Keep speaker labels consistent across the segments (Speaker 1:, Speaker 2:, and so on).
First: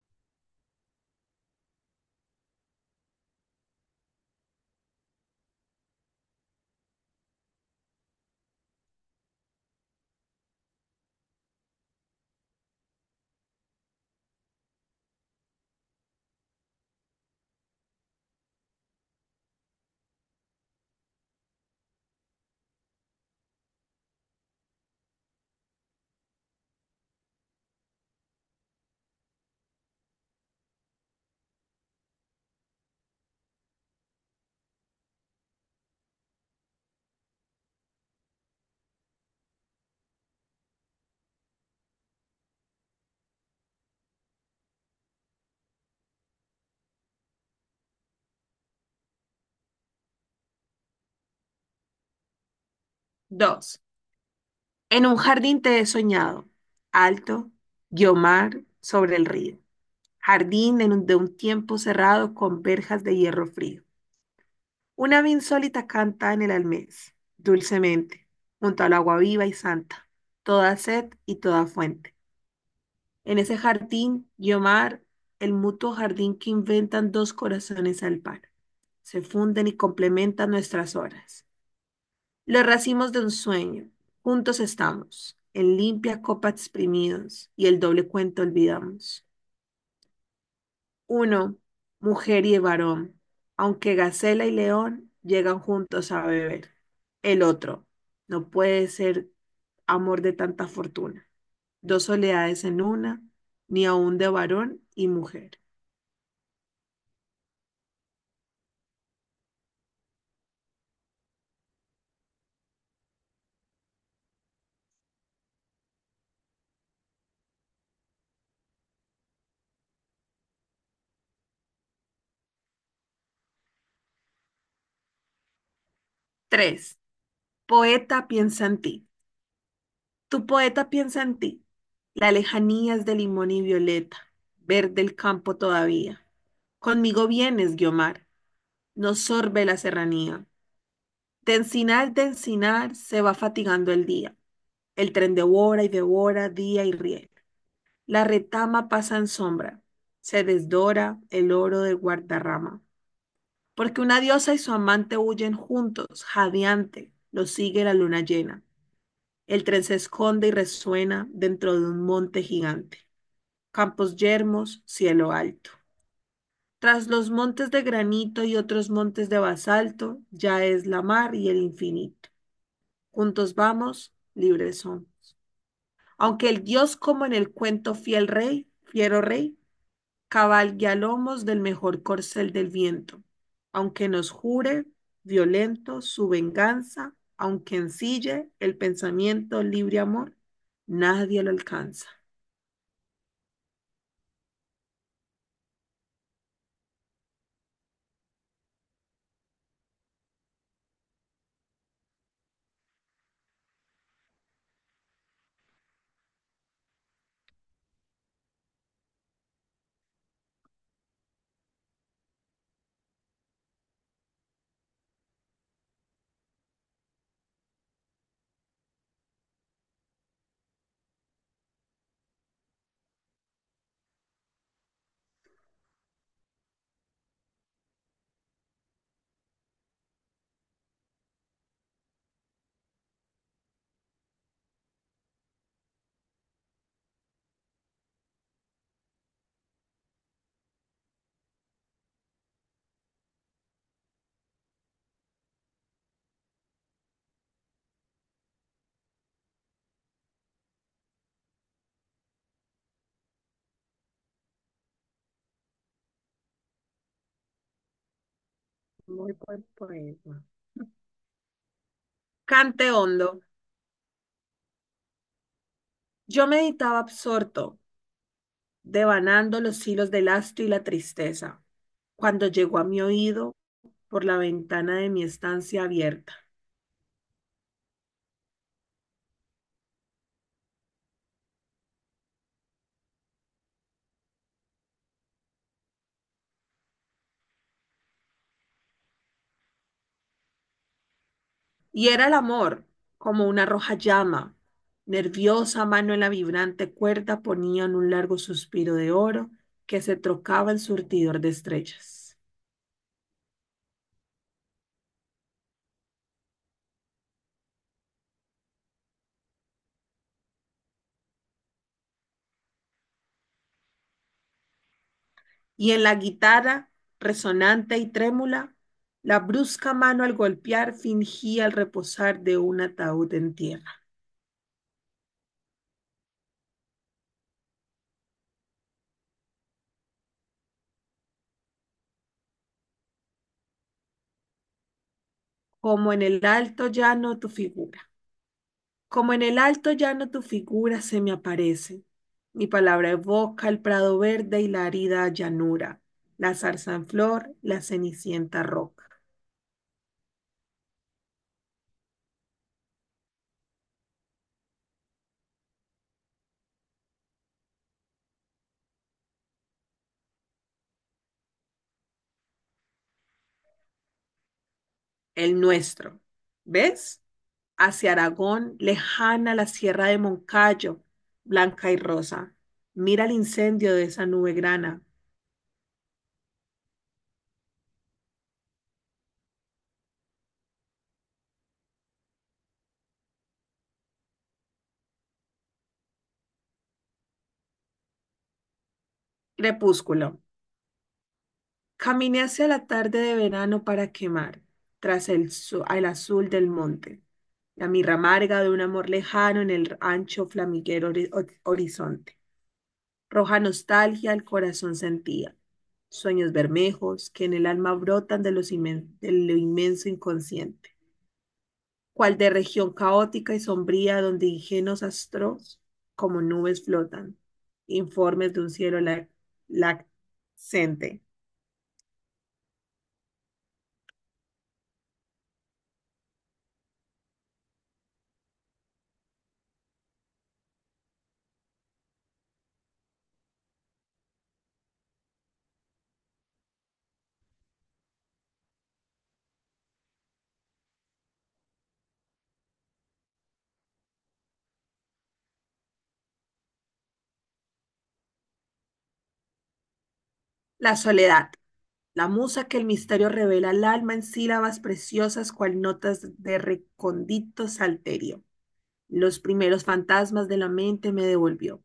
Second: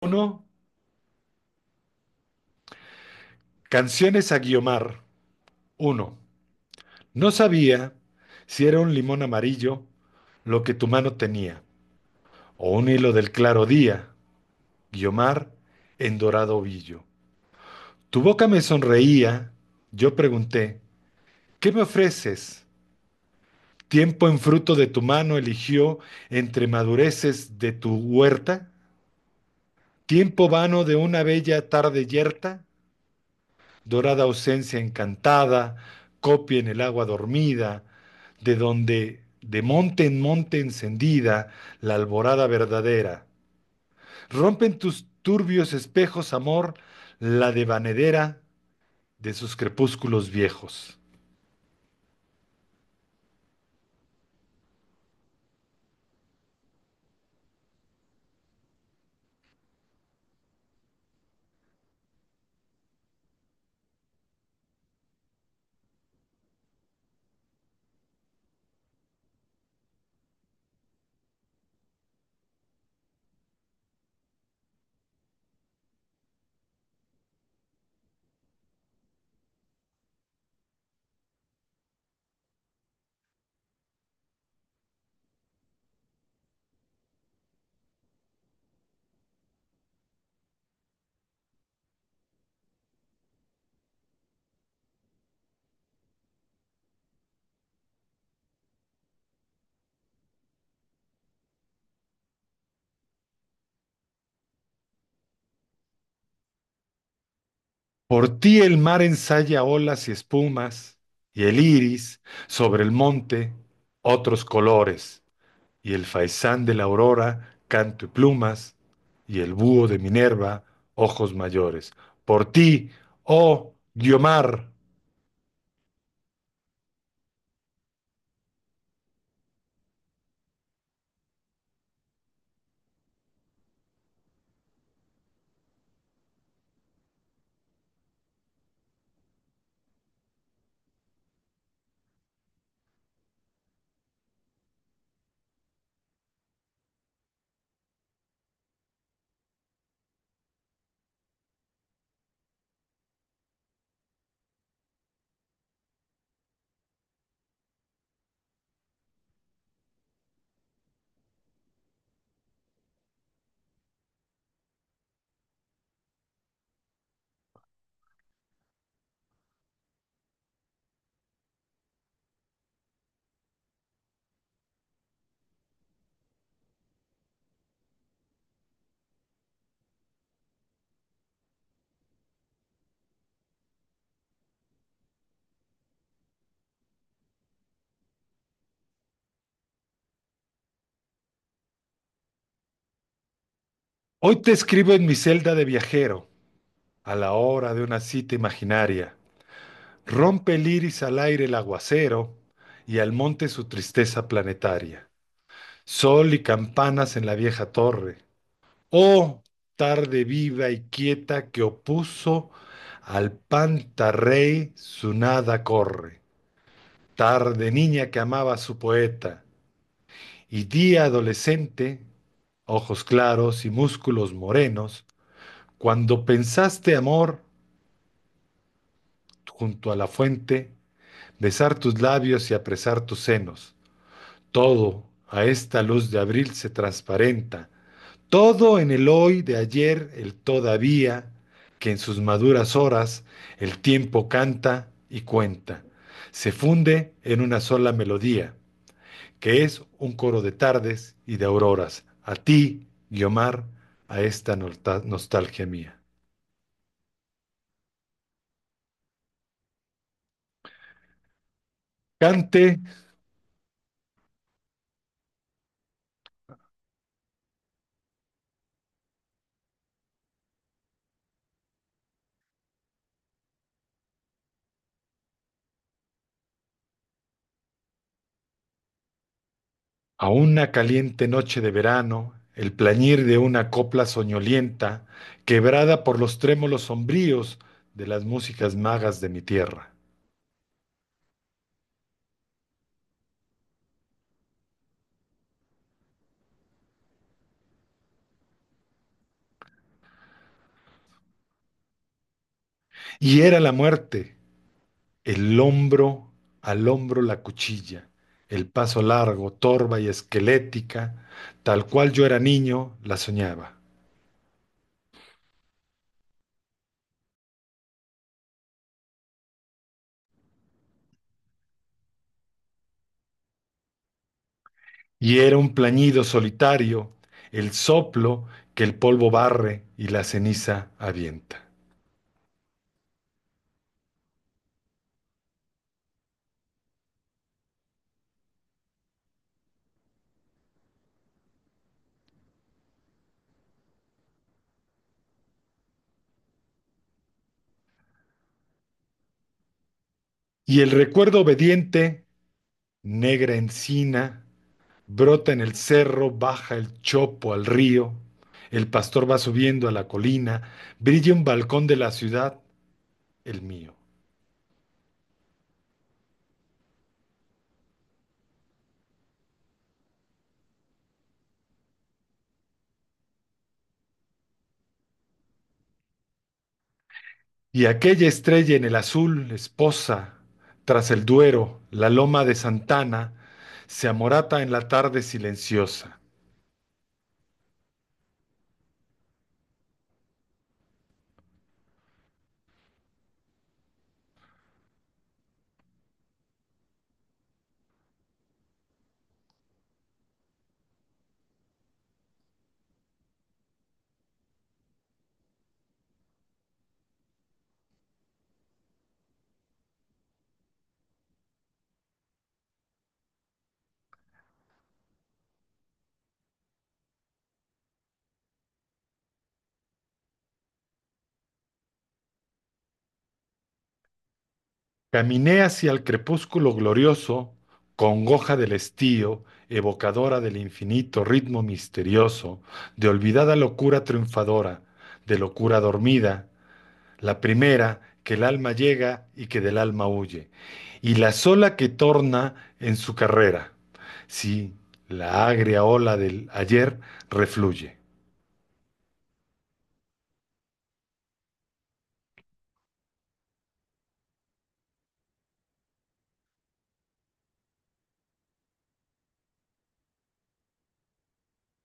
Speaker 1: Uno, canciones a Guiomar. Uno, no sabía si era un limón amarillo lo que tu mano tenía, o un hilo del claro día, Guiomar, en dorado ovillo. Tu boca me sonreía, yo pregunté, ¿qué me ofreces? Tiempo en fruto de tu mano eligió entre madureces de tu huerta, tiempo vano de una bella tarde yerta, dorada ausencia encantada, copia en el agua dormida, de donde, de monte en monte encendida, la alborada verdadera. Rompen tus turbios espejos, amor, la devanadera de sus crepúsculos viejos.
Speaker 2: Dos. En un jardín te he soñado, alto, Guiomar sobre el río. Jardín de un tiempo cerrado con verjas de hierro frío. Una ave insólita canta en el almés, dulcemente, junto al agua viva y santa, toda sed y toda fuente. En ese jardín, Guiomar, el mutuo jardín que inventan dos corazones al par, se funden y complementan nuestras horas. Los racimos de un sueño, juntos estamos, en limpia copa exprimidos y el doble cuento olvidamos. Uno, mujer y varón, aunque gacela y león llegan juntos a beber. El otro, no puede ser amor de tanta fortuna, dos soledades en una, ni aun de varón y mujer.
Speaker 1: Por ti el mar ensaya olas y espumas, y el iris sobre el monte otros colores. Y el faisán de la aurora, canto y plumas, y el búho de Minerva, ojos mayores. Por ti, oh Guiomar,
Speaker 2: Tres, poeta piensa en ti, Tu poeta piensa en ti. La lejanía es de limón y violeta, verde el campo todavía. Conmigo vienes, Guiomar, nos sorbe la serranía. De encinar, se va fatigando el día. El tren devora y devora día y riel. La retama pasa en sombra, se desdora el oro del Guardarrama. Porque una diosa y su amante huyen juntos, jadeante, lo sigue la luna llena. El tren se esconde y resuena dentro de un monte gigante. Campos yermos, cielo alto. Tras los montes de granito y otros montes de basalto, ya es la mar y el infinito. Juntos vamos, libres son. Aunque el dios, como en el cuento fiel rey, fiero rey, cabalgue a lomos del mejor corcel del viento. Aunque nos jure, violento, su venganza, aunque ensille el pensamiento libre amor, nadie lo alcanza.
Speaker 1: hoy te escribo en mi celda de viajero, a la hora de una cita imaginaria. Rompe el iris al aire el aguacero, y al monte su tristeza planetaria. Sol y campanas en la vieja torre. Oh, tarde viva y quieta que opuso al pantarrey su nada corre. Tarde niña que amaba a su poeta, y día adolescente, ojos claros y músculos morenos, cuando pensaste amor junto a la fuente, besar tus labios y apresar tus senos, todo a esta luz de abril se transparenta, todo en el hoy de ayer, el todavía, que en sus maduras horas el tiempo canta y cuenta, se funde en una sola melodía que es un coro de tardes y de auroras, a ti, Guiomar, a esta nostalgia mía.
Speaker 2: Muy buen poema.
Speaker 1: Cante
Speaker 2: Cante hondo. Yo meditaba absorto, devanando los hilos del astro y la tristeza, cuando llegó a mi oído por la ventana de mi estancia abierta.
Speaker 1: a una caliente noche de verano el plañir de una copla soñolienta, quebrada por los trémolos sombríos de las músicas magas de mi tierra.
Speaker 2: Y era el amor, como una roja llama. Nerviosa mano en la vibrante cuerda ponían un largo suspiro de oro que se trocaba el surtidor de estrellas.
Speaker 1: Y era la muerte, el hombro al hombro la cuchilla, el paso largo, torva y esquelética, tal cual yo era niño, la soñaba.
Speaker 2: Y en la guitarra, resonante y trémula, la brusca mano al golpear fingía el reposar de un ataúd en tierra.
Speaker 1: Y era un plañido solitario, el soplo que el polvo barre y la ceniza avienta.
Speaker 2: Como en el alto llano tu figura. Como en el alto llano tu figura se me aparece. Mi palabra evoca el prado verde y la arida llanura, la zarza en flor, la cenicienta roca.
Speaker 1: Y el recuerdo obediente, negra encina, brota en el cerro, baja el chopo al río, el pastor va subiendo a la colina, brilla un balcón de la ciudad, el mío.
Speaker 2: El nuestro. ¿Ves? Hacia Aragón, lejana la sierra de Moncayo, blanca y rosa. Mira el incendio de esa nube grana.
Speaker 1: Y aquella estrella en el azul, esposa, tras el Duero, la loma de Santana, se amorata en la tarde silenciosa.
Speaker 2: Crepúsculo. Caminé hacia la tarde de verano para quemar, al azul del monte, la mirra amarga de un amor lejano en el ancho flamiguero horizonte. Roja nostalgia el corazón sentía, sueños bermejos que en el alma brotan de lo inmenso inconsciente, cual de región caótica y sombría donde ingenuos astros como nubes flotan, informes de un cielo lac-
Speaker 1: Caminé hacia el crepúsculo glorioso, congoja del estío, evocadora del infinito ritmo misterioso, de olvidada locura triunfadora, de locura dormida, la primera que el alma llega y que del alma huye, y la sola que torna en su carrera, si la agria ola del ayer refluye.
Speaker 2: La soledad. La musa que el misterio revela al alma en sílabas preciosas cual notas de recóndito salterio. Los primeros fantasmas de la mente me devolvió,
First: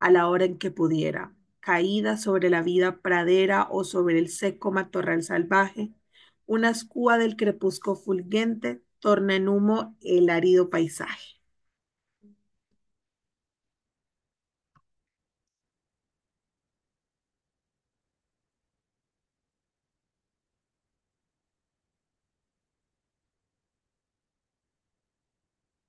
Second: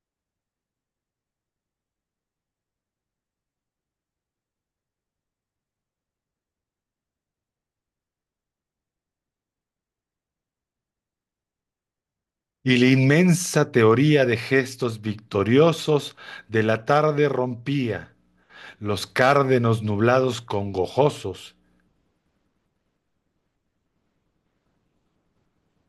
Speaker 2: a la hora en que pudiera, caída sobre la vida pradera o sobre el seco matorral salvaje, una escúa del crepúsculo fulgente torna en humo el árido paisaje.
Speaker 1: Y la inmensa teoría de gestos victoriosos de la tarde rompía los cárdenos nublados congojosos,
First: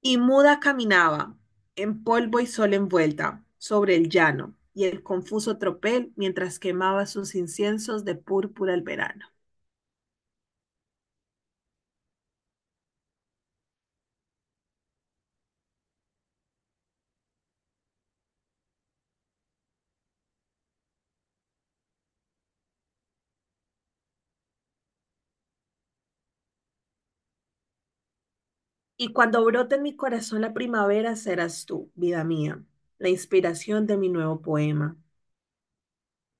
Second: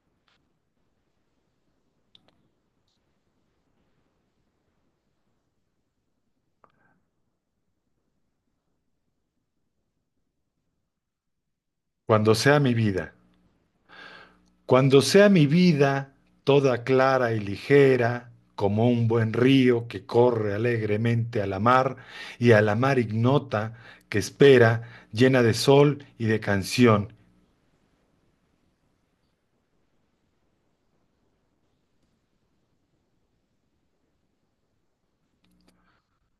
Speaker 2: Y muda caminaba, en polvo y sol envuelta, sobre el llano y el confuso tropel mientras quemaba sus inciensos de púrpura el verano.
Speaker 1: cuando sea mi vida, cuando sea mi vida toda clara y ligera, como un buen río que corre alegremente a la mar y a la mar ignota que espera, llena de sol y de canción,
Speaker 2: Y cuando brote en mi corazón la primavera, serás tú, vida mía, la inspiración de mi nuevo poema.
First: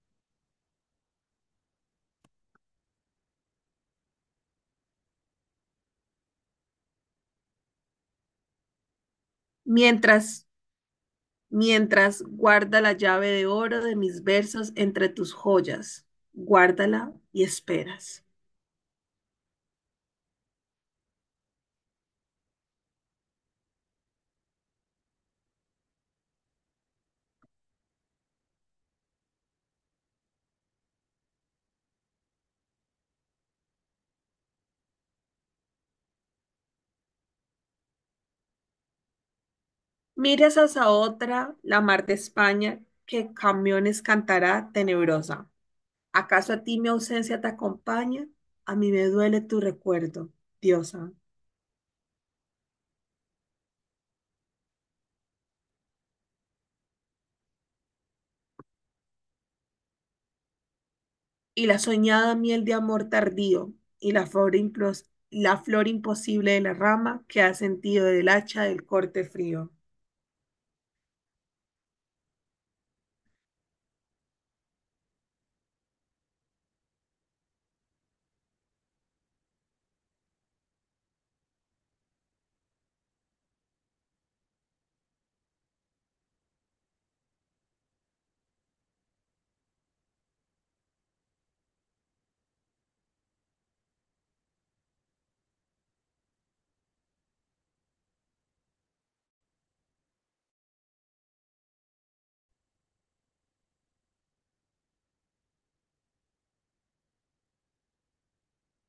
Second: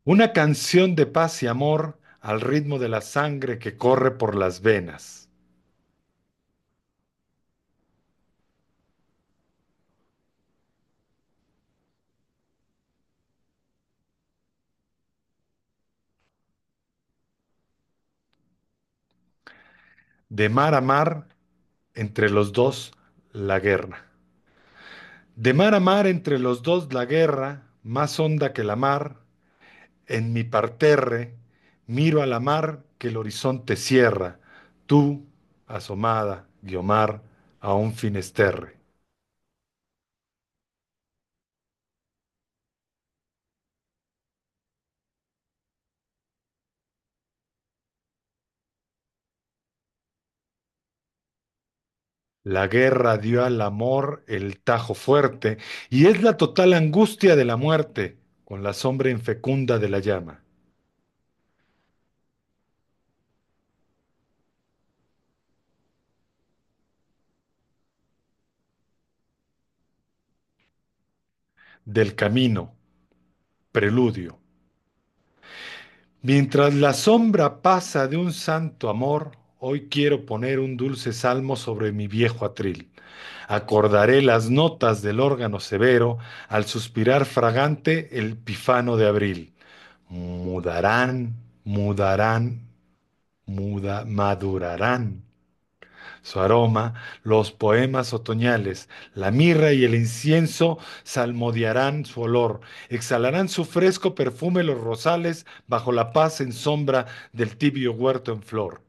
Speaker 1: una canción de paz y amor al ritmo de la sangre que corre por las venas,
Speaker 2: Mientras, mientras guarda la llave de oro de mis versos entre tus joyas, guárdala y esperas.
Speaker 1: de mar a mar, entre los dos, la guerra. De mar a mar entre los dos la guerra, más honda que la mar, en mi parterre, miro a la mar que el horizonte cierra, tú, asomada, Guiomar, a un finesterre.
Speaker 2: Miras hacia otra, la mar de España, que camiones cantará tenebrosa. ¿Acaso a ti mi ausencia te acompaña? A mí me duele tu recuerdo, diosa.
Speaker 1: La guerra dio al amor el tajo fuerte, y es la total angustia de la muerte, con la sombra infecunda de la llama,
Speaker 2: Y la soñada miel de amor tardío, y la flor imposible de la rama que ha sentido del hacha del corte frío.
Speaker 1: del camino, preludio, mientras la sombra pasa de un santo amor, hoy quiero poner un dulce salmo sobre mi viejo atril. Acordaré las notas del órgano severo al suspirar fragante el pifano de abril. Mudarán, mudarán, madurarán su aroma, los poemas otoñales, la mirra y el incienso salmodiarán su olor, exhalarán su fresco perfume los rosales bajo la paz en sombra del tibio huerto en flor.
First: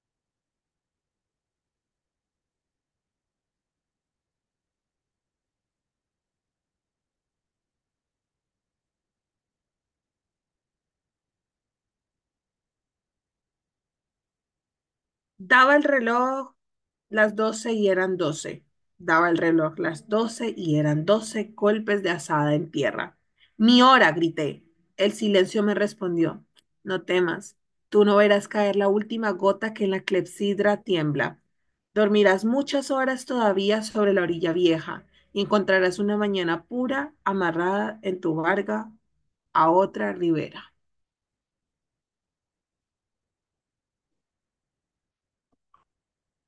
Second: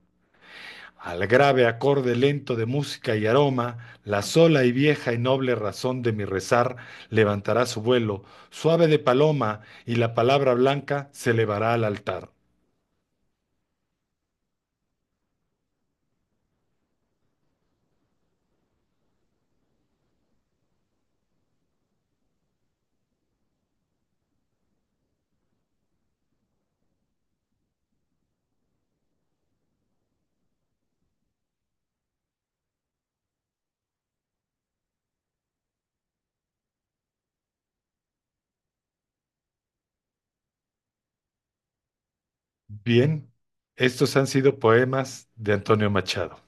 Speaker 1: Al grave acorde lento de música y aroma, la sola y vieja y noble razón de mi rezar levantará su vuelo, suave de paloma, y la palabra blanca se elevará al altar.
Speaker 2: Daba el reloj Las 12 y eran 12. Daba el reloj las 12 y eran doce, golpes de azada en tierra. Mi hora, grité. El silencio me respondió. No temas. Tú no verás caer la última gota que en la clepsidra tiembla. Dormirás muchas horas todavía sobre la orilla vieja y encontrarás una mañana pura amarrada en tu barca a otra ribera.
Speaker 1: Bien, estos han sido poemas de Antonio Machado.